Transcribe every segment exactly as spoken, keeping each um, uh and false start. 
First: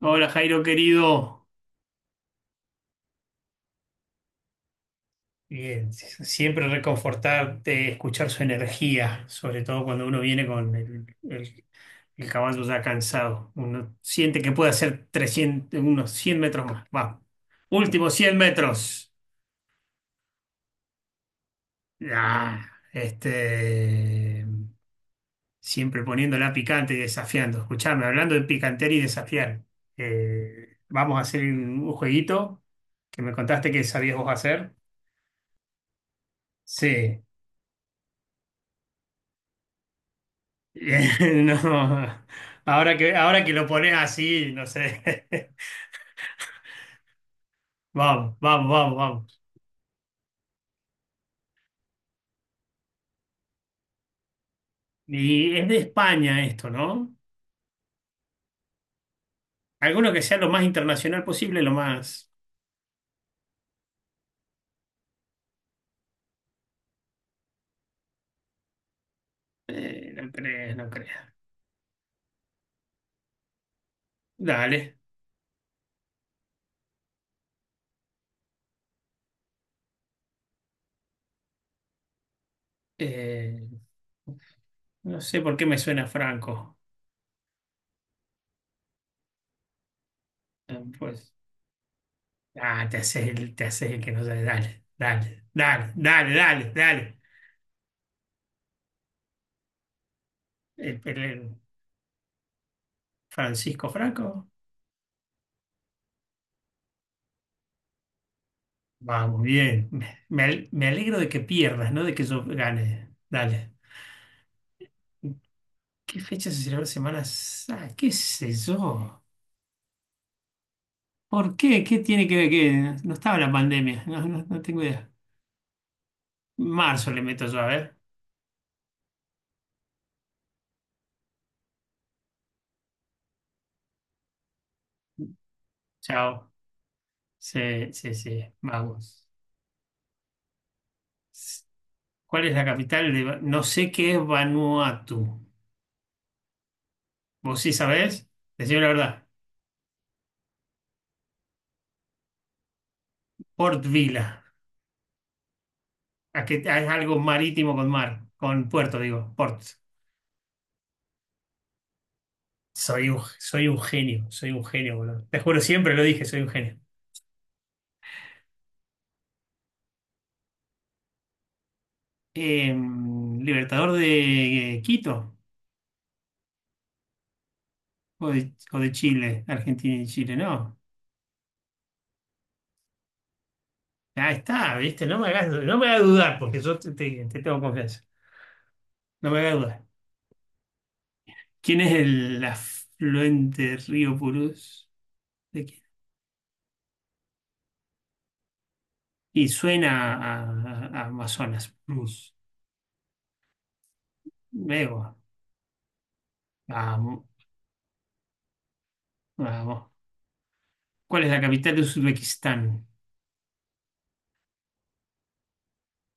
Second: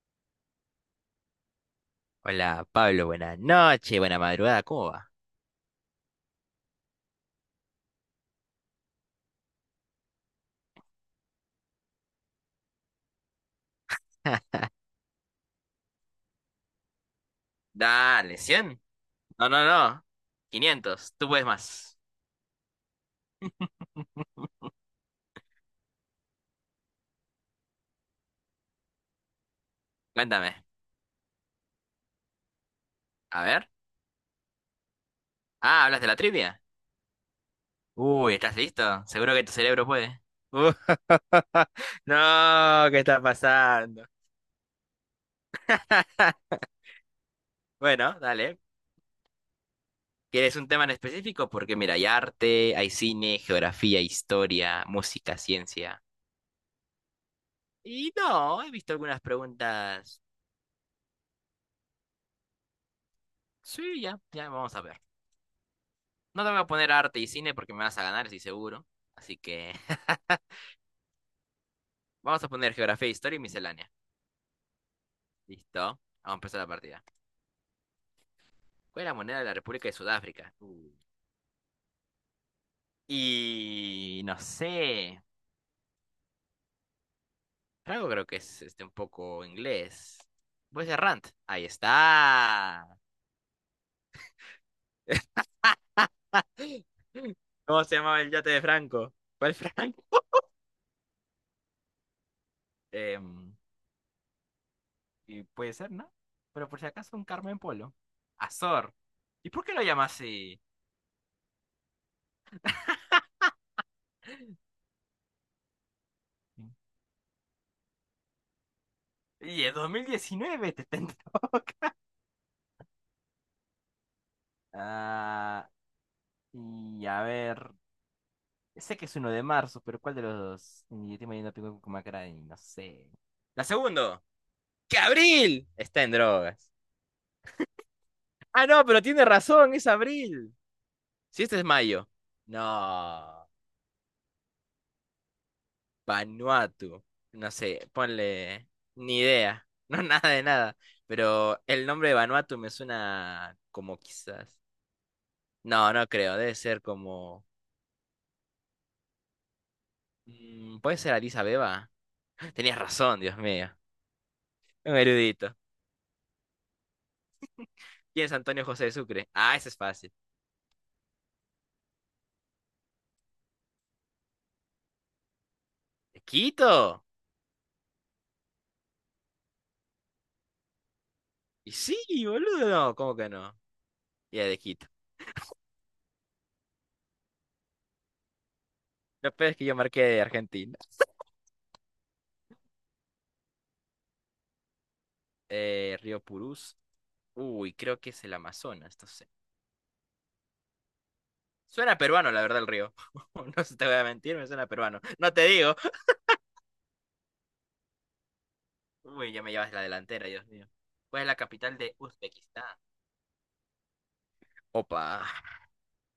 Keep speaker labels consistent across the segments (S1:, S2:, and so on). S1: Hola Jairo querido,
S2: Hola, Pablo, buenas noches, buena madrugada, ¿cómo va?
S1: Eh, siempre reconfortarte, escuchar su energía, sobre todo cuando uno viene con el, el- el caballo ya cansado. Uno siente que puede hacer trescientos unos cien metros más. Vamos, últimos cien
S2: Dale, cien,
S1: metros.
S2: no, no, no. Quinientos. Tú puedes más.
S1: Ah, este, siempre poniéndola picante y desafiando. Escuchame, hablando de picantear y desafiar.
S2: Cuéntame.
S1: Eh, vamos a hacer un un jueguito que me
S2: A ver.
S1: contaste que sabías vos hacer.
S2: Ah, ¿hablas de la trivia?
S1: Sí.
S2: Uy, ¿estás listo? Seguro que tu cerebro puede. Uh,
S1: No.
S2: no,
S1: Ahora
S2: ¿qué
S1: que,
S2: está
S1: ahora que lo pones
S2: pasando?
S1: así, no sé.
S2: Bueno,
S1: Vamos,
S2: dale.
S1: vamos, vamos, vamos.
S2: ¿Quieres un tema en específico? Porque mira, hay arte, hay cine, geografía, historia, música,
S1: Y es de
S2: ciencia.
S1: España esto, ¿no?
S2: Y no, he visto algunas
S1: Alguno
S2: preguntas.
S1: que sea lo más internacional posible, lo más...
S2: Sí, ya, ya vamos a ver. No te voy a poner arte y cine porque me vas a ganar, estoy seguro. Así que
S1: Eh, no crees, no creas.
S2: vamos a poner geografía, historia y miscelánea.
S1: Dale.
S2: Listo. Vamos a empezar la partida. ¿Cuál es la moneda de la República de Sudáfrica? Uh.
S1: Eh,
S2: Y no
S1: no
S2: sé.
S1: sé por qué me suena Franco.
S2: Franco creo que es este un poco inglés.
S1: Eh,
S2: Voy a ser Rand.
S1: Pues...
S2: Ahí está.
S1: Ah, te haces el, te haces el que no sabe. Dale, dale, dale, dale, dale, dale.
S2: ¿Cómo se llamaba el yate de Franco? ¿Cuál Franco?
S1: El- el- el
S2: Em,
S1: Francisco Franco.
S2: y puede ser, ¿no? Pero por si acaso un Carmen Polo. Azor.
S1: Vamos,
S2: ¿Y por qué lo
S1: bien.
S2: llamas
S1: Me, me
S2: así?
S1: al- me alegro de que pierdas, no de que yo gane. Dale. ¿Qué fecha se celebra Semana Santa? ¿Qué sé yo?
S2: Y es dos mil diecinueve, te está en
S1: ¿Por qué?
S2: toca.
S1: ¿Qué tiene que ver? Que No estaba la pandemia. No, no, no tengo idea.
S2: Ah, y
S1: Marzo le
S2: a
S1: meto yo, a
S2: ver.
S1: ver.
S2: Sé que es uno de marzo, pero ¿cuál de los dos? Y estoy mañana tengo con Macrani, no sé. La segunda, que abril está en
S1: Chao.
S2: drogas.
S1: Sí, sí, sí.
S2: Ah, no, pero
S1: Vamos.
S2: tiene razón, es abril. Si este es mayo.
S1: ¿Cuál es la capital de... Va-
S2: No,
S1: No sé qué es Vanuatu.
S2: Vanuatu. No
S1: ¿Vos sí
S2: sé,
S1: sabés?
S2: ponle
S1: Decime la
S2: ni
S1: verdad.
S2: idea. No, nada de nada. Pero el nombre de Vanuatu me suena
S1: Port
S2: como
S1: Vila.
S2: quizás. No, no creo,
S1: ¿A
S2: debe
S1: qué- a-
S2: ser
S1: es algo
S2: como
S1: marítimo con mar. Con puerto, digo. Port.
S2: mm, puede ser Addis Abeba. Tenías
S1: Soy un,
S2: razón, Dios
S1: soy
S2: mío.
S1: un genio, soy un genio,
S2: Un
S1: boludo. Te
S2: erudito.
S1: juro, siempre lo dije, soy un genio.
S2: ¿Quién es Antonio José de Sucre? Ah, ese es fácil.
S1: Eh, Libertador de eh, Quito
S2: ¿De Quito?
S1: o de, o de Chile, Argentina y Chile, no.
S2: Y sí, boludo, no, ¿cómo que no?
S1: Ahí
S2: Y de
S1: está,
S2: Quito.
S1: viste, no me hagas, no me hagas dudar, porque yo te, te- te tengo confianza. No
S2: Lo
S1: me
S2: peor
S1: hagas
S2: es que yo
S1: dudar.
S2: marqué de Argentina.
S1: ¿Quién es el afluente río Purús? ¿De quién?
S2: Eh, Río Purús. Uy, creo que es el Amazonas, no sé.
S1: Y suena a, a- a Amazonas,
S2: Suena peruano,
S1: Purús.
S2: la verdad, el río. No se te voy a mentir, me suena peruano.
S1: Luego.
S2: No te digo.
S1: Vamos,
S2: Uy, ya me llevas la
S1: vamos.
S2: delantera, Dios mío. ¿Cuál
S1: ¿Cuál
S2: es
S1: es
S2: la
S1: la capital
S2: capital
S1: de
S2: de Uzbekistán?
S1: Uzbekistán?
S2: Opa.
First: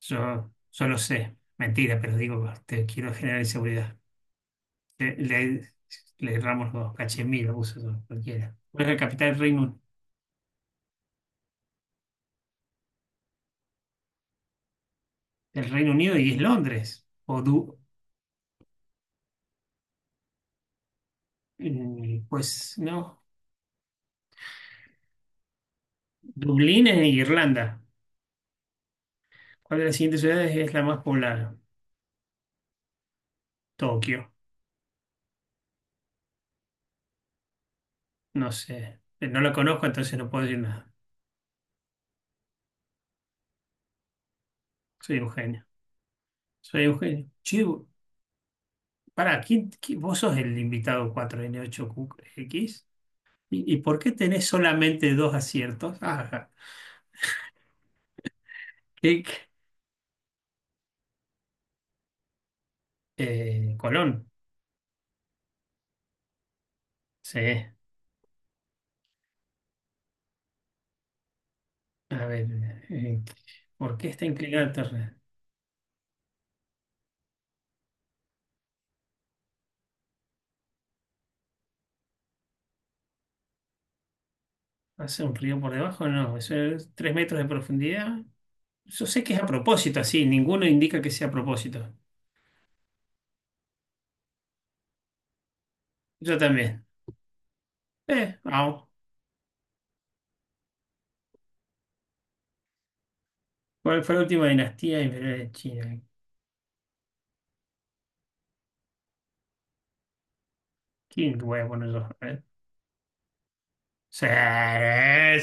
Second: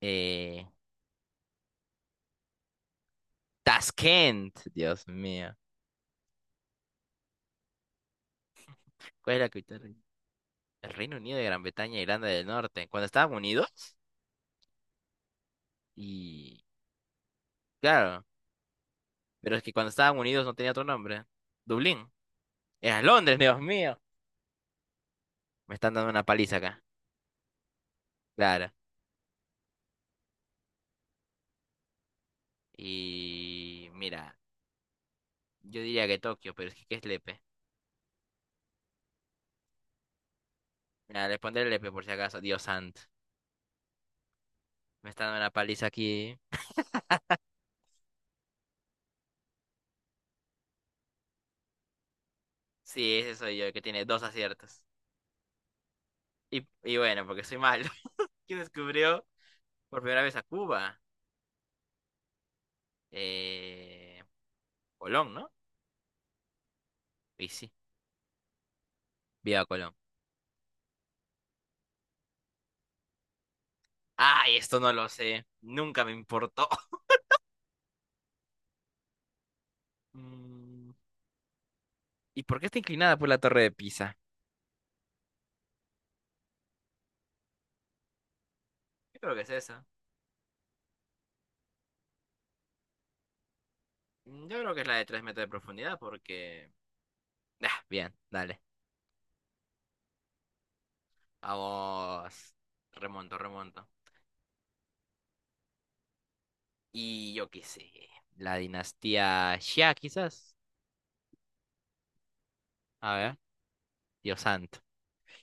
S1: Yo,
S2: Eh,
S1: yo lo sé, mentira, pero digo, te quiero generar inseguridad.
S2: Tashkent, Dios
S1: Le,
S2: mío.
S1: le, Le erramos los dos, Cachemira, uso eso, cualquiera. ¿Cuál es la capital
S2: ¿Cuál
S1: del
S2: es la
S1: Reino,
S2: capital? Del El Reino Unido de Gran Bretaña e Irlanda del Norte. Cuando estaban unidos,
S1: del Reino Unido? Y es
S2: y
S1: Londres. O Du-
S2: claro, pero es que cuando estaban unidos no tenía otro nombre. Dublín.
S1: mm, pues
S2: Era
S1: no,
S2: Londres, Dios mío. Me están dando una paliza acá.
S1: Dublín es en Irlanda.
S2: Claro.
S1: ¿Cuál de las siguientes ciudades es la más poblada?
S2: Y
S1: Tokio,
S2: mira, yo diría que Tokio, pero es que ¿qué es Lepe?
S1: no sé. No la conozco, entonces no puedo decir nada.
S2: Mira, le pondré Lepe por si acaso. Dios santo. Me
S1: Soy
S2: están
S1: un
S2: dando una
S1: genio.
S2: paliza aquí.
S1: Soy un genio. Che, pará, ¿quién, quién- vos sos el invitado cuatro n ocho x.
S2: Sí, ese soy yo,
S1: ¿Y,
S2: el
S1: y
S2: que
S1: por
S2: tiene
S1: qué
S2: dos
S1: tenés
S2: aciertos.
S1: solamente dos aciertos? Ajá.
S2: Y, y bueno, porque soy malo. ¿Quién descubrió
S1: Clic,
S2: por primera vez a Cuba?
S1: eh,
S2: Eh,
S1: Colón.
S2: Colón, ¿no?
S1: Sí.
S2: Y sí, viva Colón.
S1: A ver, eh, ¿por qué está
S2: Ay,
S1: inclinada la
S2: esto no lo
S1: torre?
S2: sé. Nunca me importó. Mm, ¿y por qué está inclinada por la torre de Pisa?
S1: ¿Hace un río por debajo? No, eso es tres metros de profundidad. Yo
S2: Yo
S1: sé que
S2: creo que
S1: es a
S2: es esa.
S1: propósito, así. Ninguno indica que sea a propósito.
S2: Mm, yo creo que es la de tres metros de profundidad
S1: Yo
S2: porque...
S1: también.
S2: Ah, bien,
S1: Eh,
S2: dale.
S1: vamos.
S2: Vamos. Remonto, remonto.
S1: ¿Cuál fue la última dinastía imperial de China?
S2: Y yo qué sé. La dinastía Xia, quizás.
S1: ¿Quién voy a poner yo? A ver.
S2: A ver,
S1: Sí,
S2: Dios santo.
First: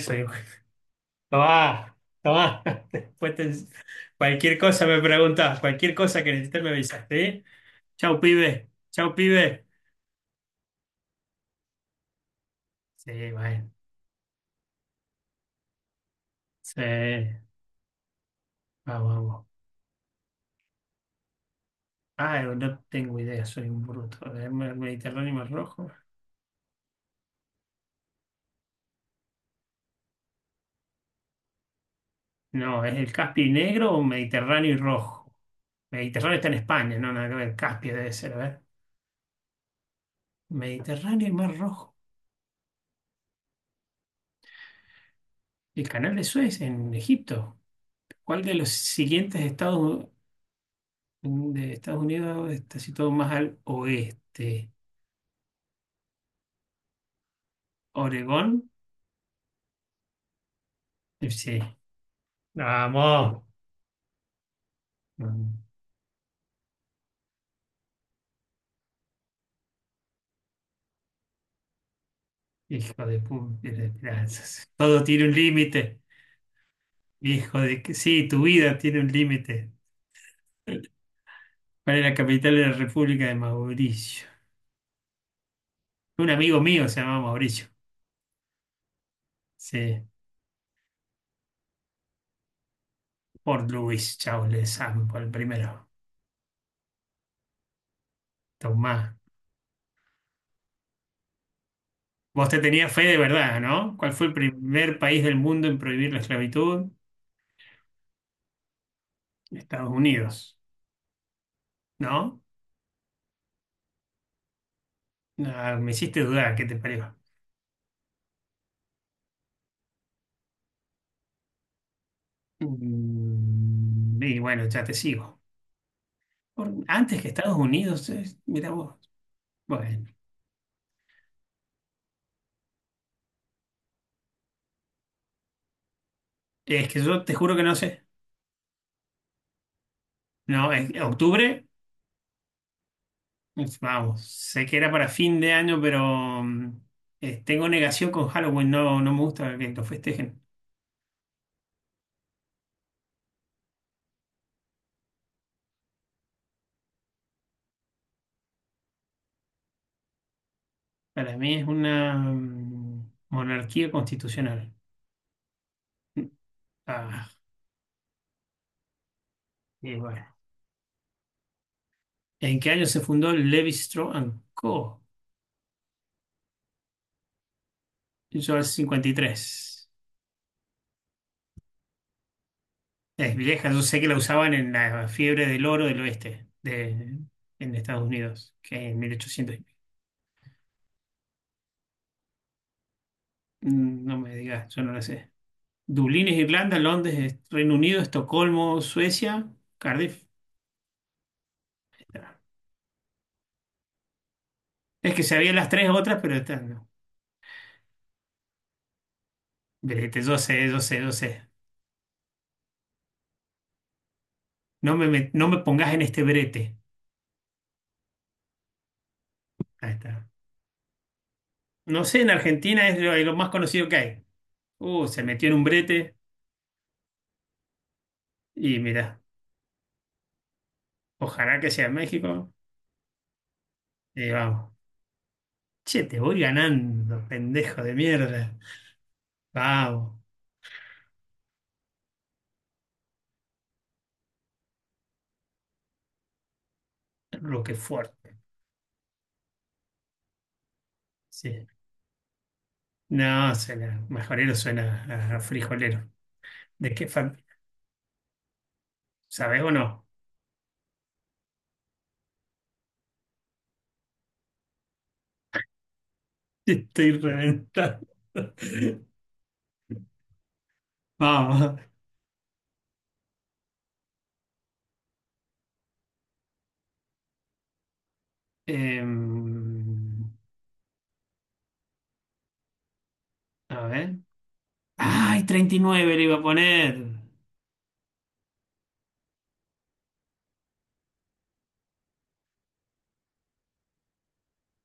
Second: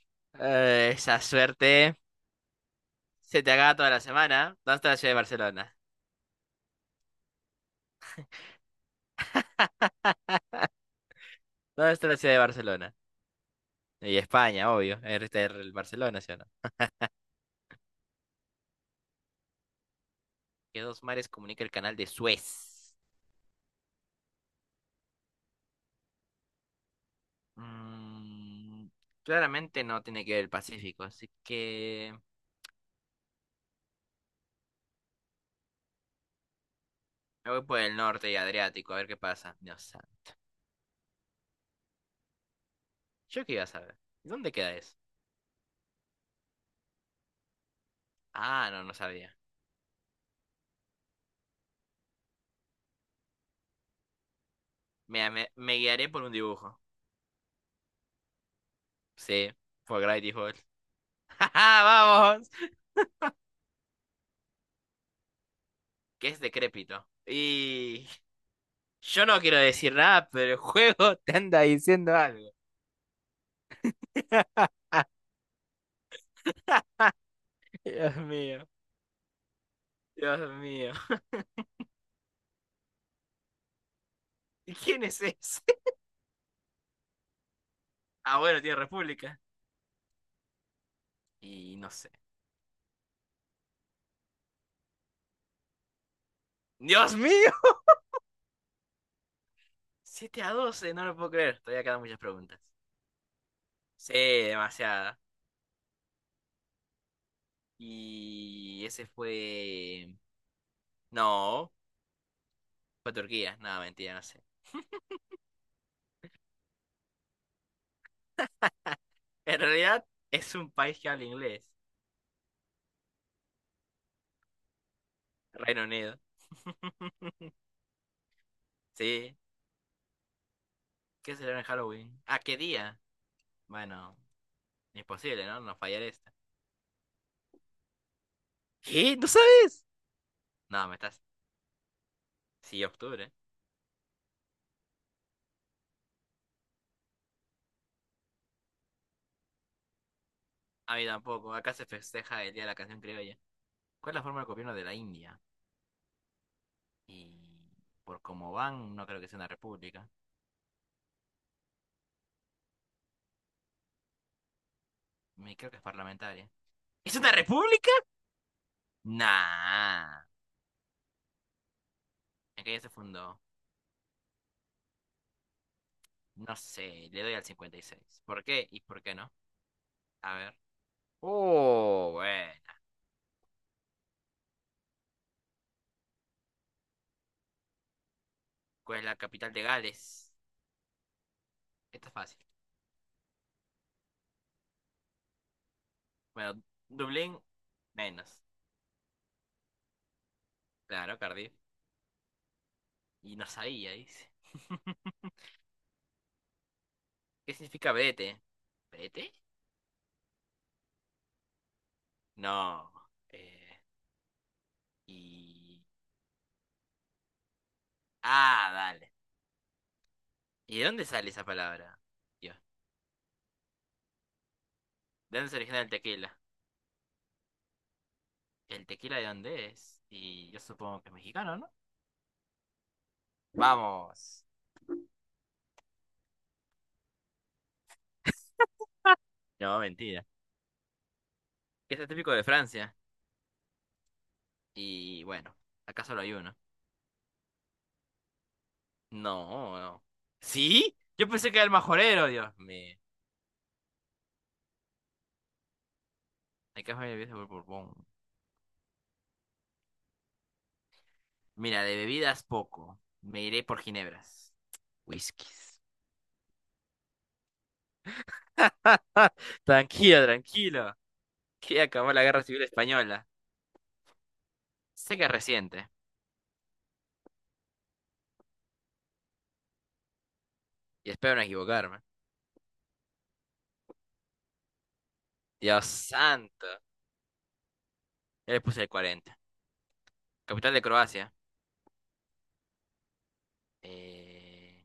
S1: soy
S2: Eh, esa
S1: Tomá,
S2: suerte
S1: tomá. Después
S2: se
S1: te-
S2: te haga toda la semana.
S1: Cualquier
S2: ¿Dónde
S1: cosa
S2: está la
S1: me
S2: ciudad de
S1: preguntás,
S2: Barcelona?
S1: cualquier cosa que necesites me avisas, ¿sí? Chau, pibe. Chau, pibe.
S2: ¿Dónde está la ciudad de Barcelona?
S1: Sí, bueno.
S2: Y España, obvio. Este es el Barcelona, ¿sí o no?
S1: Sí. Vamos, vamos.
S2: ¿Qué dos mares comunica el canal de
S1: Ah, no
S2: Suez?
S1: tengo idea, soy un bruto. ¿Es mer- Mediterráneo y Mar Rojo?
S2: Mm, claramente no tiene que ver el Pacífico, así que
S1: No, ¿es el Caspio y negro o Mediterráneo y rojo? Mediterráneo está en España, no, nada que
S2: me
S1: ver.
S2: voy por el
S1: Caspio debe
S2: norte
S1: ser,
S2: y
S1: a ver.
S2: Adriático, a ver qué pasa. No sabe.
S1: Mediterráneo y Mar Rojo.
S2: ¿Yo qué iba a saber? ¿Dónde queda eso?
S1: El canal de Suez en Egipto. ¿Cuál de los
S2: Ah, no, no sabía.
S1: siguientes estados? De Estados Unidos está situado más al oeste.
S2: Mira, me, me guiaré por un dibujo.
S1: Oregón,
S2: Sí, por Gravity Falls.
S1: eh,
S2: ¡Ja,
S1: sí.
S2: ja! ¡Vamos!
S1: Vamos. Mm,
S2: Que es decrépito. Y yo no quiero decir nada, pero el juego te anda diciendo algo.
S1: Hijo de pu- de esperanzas. Todo tiene un límite. Hijo de que
S2: Dios
S1: sí, tu
S2: mío,
S1: vida tiene un límite.
S2: Dios mío.
S1: ¿Cuál es la capital de la República de Mauricio?
S2: ¿Y quién es ese?
S1: Un amigo mío se llama Mauricio.
S2: Ah, bueno, tiene República.
S1: Sí,
S2: Y no sé.
S1: por Luis Charles Sampo, el primero.
S2: ¡Dios mío!
S1: Tomás.
S2: Siete a doce no lo puedo creer. Todavía quedan muchas
S1: Vos te
S2: preguntas.
S1: tenías fe de verdad, ¿no? ¿Cuál
S2: Sí,
S1: fue el primer
S2: demasiada.
S1: país del mundo en prohibir la esclavitud?
S2: Y ese
S1: Estados
S2: fue...
S1: Unidos,
S2: No,
S1: ¿no?
S2: fue Turquía. No, mentira, no sé.
S1: Ah, me hiciste dudar, ¿qué te pareció?
S2: En realidad es un país que habla inglés.
S1: Mm, y bueno, ya te sigo.
S2: Reino Unido.
S1: Por- antes que Estados Unidos, es- mira vos.
S2: Sí.
S1: Bueno,
S2: ¿Qué será en Halloween? ¿A qué día? Bueno, imposible, ¿no? No fallar esta.
S1: es que yo te juro que no sé.
S2: ¿Qué? ¿No sabes?
S1: No,
S2: No,
S1: es
S2: me estás...
S1: octubre,
S2: Sí, octubre.
S1: es- vamos, sé que era para fin de año, pero mm, eh, tengo negación con Halloween, no, no me gusta que lo festejen.
S2: A mí tampoco. Acá se festeja el Día de la Canción Criolla. ¿Cuál es la forma de gobierno de la India? Y por cómo van, no creo que sea una república.
S1: Para mí es una mm, monarquía constitucional.
S2: Me creo que es
S1: Mm,
S2: parlamentaria. ¿Es
S1: Ah,
S2: una república?
S1: y
S2: Nah.
S1: bueno. ¿En
S2: ¿En
S1: qué
S2: qué año
S1: año
S2: se
S1: se fundó
S2: fundó?
S1: Levi Strauss and Co?
S2: No sé, le doy al cincuenta y seis. ¿Por
S1: Yo al
S2: qué y por qué no?
S1: tres.
S2: A ver. Oh, bueno.
S1: Es vieja, yo sé que la usaban en la fiebre del oro del oeste, de, en Estados Unidos, que en
S2: ¿Cuál es la capital
S1: mil ochocientos y
S2: de
S1: pico.
S2: Gales? Esto es fácil.
S1: Mm, No me digas, yo no la sé. Dublín es
S2: Bueno,
S1: Irlanda, Londres
S2: Dublín,
S1: es Reino Unido,
S2: menos.
S1: Estocolmo, Suecia, Cardiff.
S2: Claro, Cardiff.
S1: Está.
S2: Y no sabía, dice.
S1: Es que sabía las tres otras, pero estas no.
S2: ¿Qué significa vete? ¿Vete?
S1: Brete, yo sé, yo sé, yo sé.
S2: No. Eh,
S1: No me, met- no me
S2: y...
S1: pongas en este brete.
S2: Ah, dale.
S1: Ahí está.
S2: ¿Y de dónde sale esa palabra?
S1: No sé, en
S2: Dios.
S1: Argentina es lo, lo más conocido que hay. Uh, se
S2: ¿De
S1: metió
S2: dónde
S1: en
S2: se
S1: un
S2: origina el
S1: brete
S2: tequila?
S1: y
S2: ¿El tequila
S1: mira,
S2: de dónde es? Y yo supongo que es mexicano,
S1: ojalá que
S2: ¿no?
S1: sea México. Y
S2: Vamos.
S1: vamos. Che, te voy ganando, pendejo de mierda.
S2: No,
S1: Vamos,
S2: mentira. Este es típico de Francia. Y bueno, acá solo hay uno.
S1: Roquefort.
S2: No, no. ¿Sí? Yo pensé que era
S1: Sí.
S2: el majorero, Dios mío.
S1: No, suena, majorero suena a frijolero.
S2: Hay
S1: ¿De
S2: que me
S1: qué
S2: bebidas
S1: fan?
S2: por Borbón.
S1: ¿Sabés o no?
S2: Mira, de bebidas poco. Me iré por ginebras. Whiskies.
S1: Te Estoy reventando.
S2: Ah, tranquilo, tranquilo.
S1: Vamos.
S2: Que acabó la guerra civil española. Sé que es reciente.
S1: Em,
S2: Y espero no equivocarme.
S1: a ver. ¡Ay,
S2: Dios
S1: treinta y nueve le iba a
S2: santo.
S1: poner!
S2: ¿Ya le puse el cuarenta? Capital de Croacia. Eh,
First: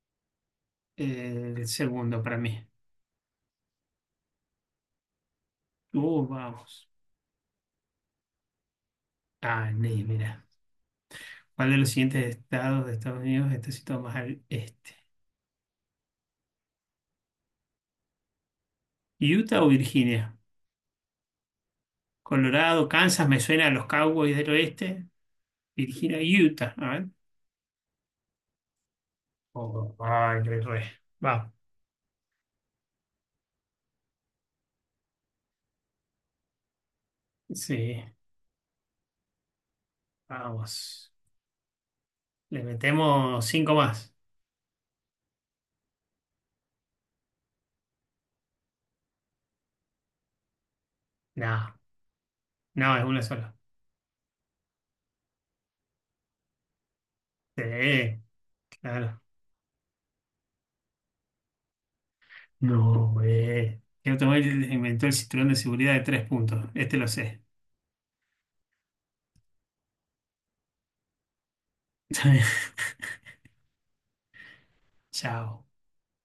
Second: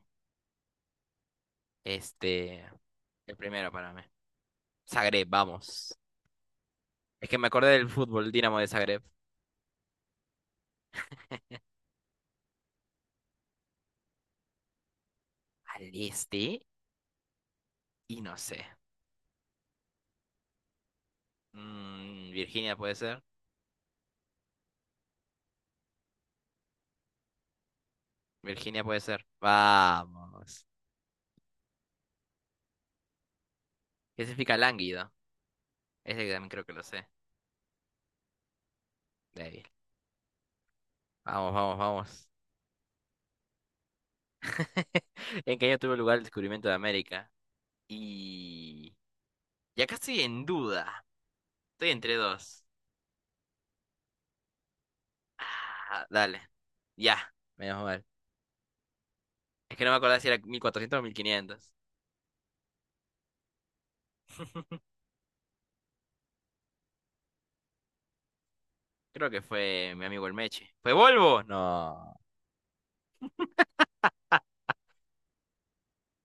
S1: Eh, el segundo para
S2: este,
S1: mí.
S2: el primero para mí. Zagreb, vamos.
S1: Uh, vamos.
S2: Es que me acordé del fútbol, Dinamo de Zagreb.
S1: Ah, ni, mira. ¿Cuál de los siguientes estados de Estados Unidos está situado más al este?
S2: Al este y no sé.
S1: ¿Utah o Virginia?
S2: Mm, Virginia
S1: Colorado,
S2: puede ser.
S1: Kansas, me suena a los Cowboys del Oeste. Virginia, Utah. A ver.
S2: Virginia puede ser.
S1: Oh, ay, re,
S2: Vamos.
S1: re. Va.
S2: ¿Qué significa lánguido? Ese que también creo que lo sé.
S1: Sí,
S2: Débil.
S1: vamos.
S2: Vamos, vamos, vamos.
S1: Le metemos cinco más.
S2: ¿En qué año tuvo lugar el descubrimiento de América? Y... Y acá estoy en duda.
S1: No,
S2: Estoy entre dos.
S1: no, es una sola.
S2: Ah, dale. Ya. Menos mal.
S1: Sí, claro.
S2: Es que no me acordaba si era mil cuatrocientos o mil quinientos.
S1: No, güey. ¿Qué automóvil inventó el cinturón de seguridad de tres puntos? Este lo sé.
S2: Creo que fue mi amigo el Meche. ¿Fue Volvo? No.
S1: Chao.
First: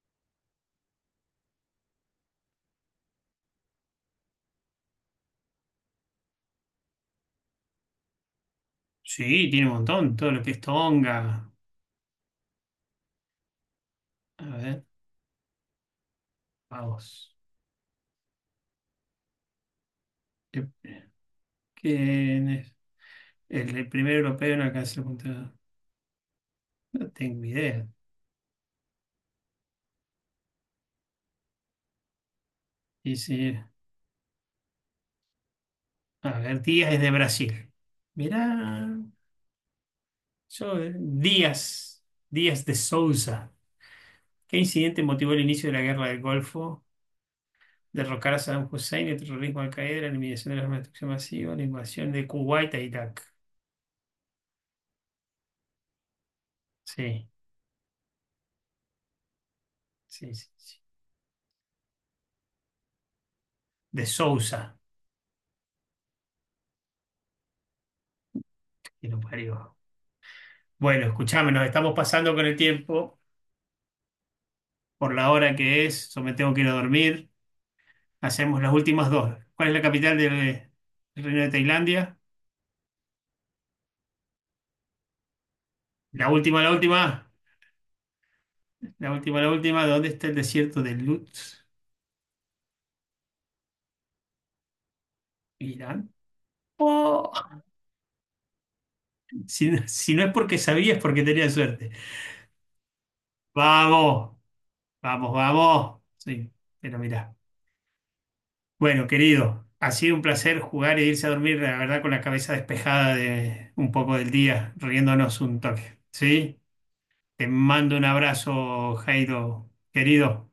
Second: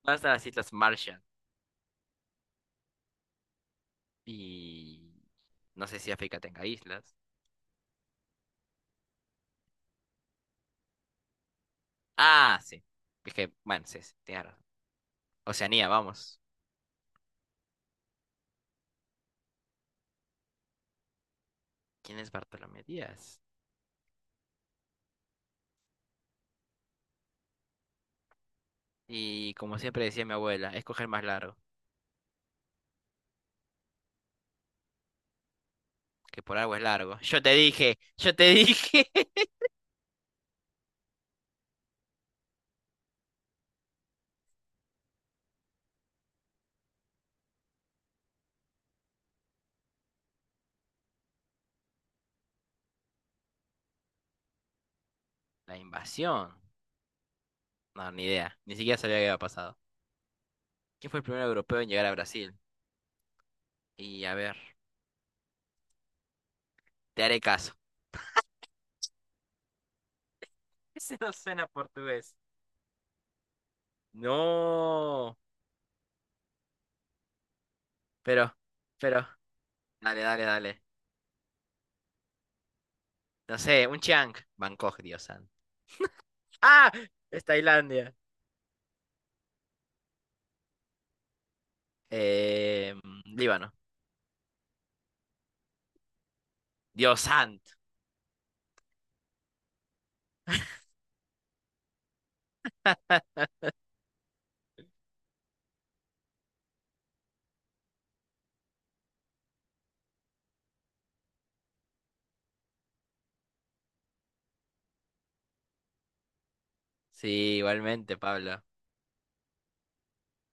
S2: ¿Dónde están las Islas Marshall? Y... No sé si África tenga islas.
S1: Sí, tiene un montón. Todo lo que es Tonga.
S2: Ah, sí. Es que, bueno, sí, sí,
S1: A
S2: tienes razón.
S1: ver,
S2: Oceanía, vamos.
S1: vamos.
S2: ¿Quién es
S1: ¿Quién es?
S2: Bartolomé Díaz?
S1: El, el primer europeo en alcanzar la punta. No tengo idea.
S2: Y como siempre decía mi abuela, es coger más largo,
S1: Sí, sí. A
S2: que por
S1: ver,
S2: algo es
S1: Díaz es de
S2: largo. Yo te
S1: Brasil.
S2: dije, yo te
S1: Mirá,
S2: dije.
S1: yo, eh, Díaz, Díaz de Souza. ¿Qué incidente motivó el inicio de la guerra del Golfo? Derrocar a Saddam Hussein, el terrorismo de Al-Qaeda, la eliminación de las armas de destrucción masiva, la invasión de Kuwait a Irak.
S2: La invasión.
S1: Sí,
S2: No, ni idea. Ni siquiera sabía qué había pasado.
S1: sí, sí. sí.
S2: ¿Quién fue el primer europeo en llegar a Brasil?
S1: De
S2: Y a ver,
S1: Sousa
S2: te haré caso.
S1: que lo parió. Bueno,
S2: Ese no
S1: escuchame, nos
S2: suena
S1: estamos pasando
S2: portugués.
S1: con el tiempo, por la
S2: No.
S1: hora que es, yo me tengo que ir a dormir.
S2: Pero,
S1: Hacemos las últimas
S2: pero.
S1: dos. ¿Cuál es la capital
S2: Dale, dale,
S1: del
S2: dale.
S1: Reino de Tailandia?
S2: No sé, un Chiang. Bangkok, Dios santo.
S1: La última, la
S2: ¡Ah!
S1: última.
S2: Es Tailandia.
S1: La última, la última, ¿dónde está el desierto de Lutz?
S2: Eh, Líbano.
S1: Irán.
S2: Dios
S1: ¡Oh!
S2: santo.
S1: Si, no si no es porque sabías, es porque tenía suerte. Vamos, vamos, vamos. Sí, pero mirá. Bueno, querido, ha sido un placer jugar e irse a dormir, la verdad, con la cabeza despejada de un poco del día, riéndonos un toque. ¿Sí? Te
S2: Sí,
S1: mando un
S2: igualmente, Pablo.
S1: abrazo, Jairo, querido.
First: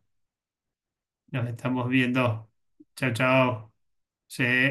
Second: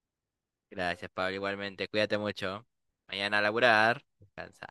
S2: Gracias, Pablo,
S1: Nos estamos
S2: igualmente. Cuídate
S1: viendo.
S2: mucho.
S1: Chao,
S2: Mañana a
S1: chao.
S2: laburar.
S1: Sí.
S2: Descansa.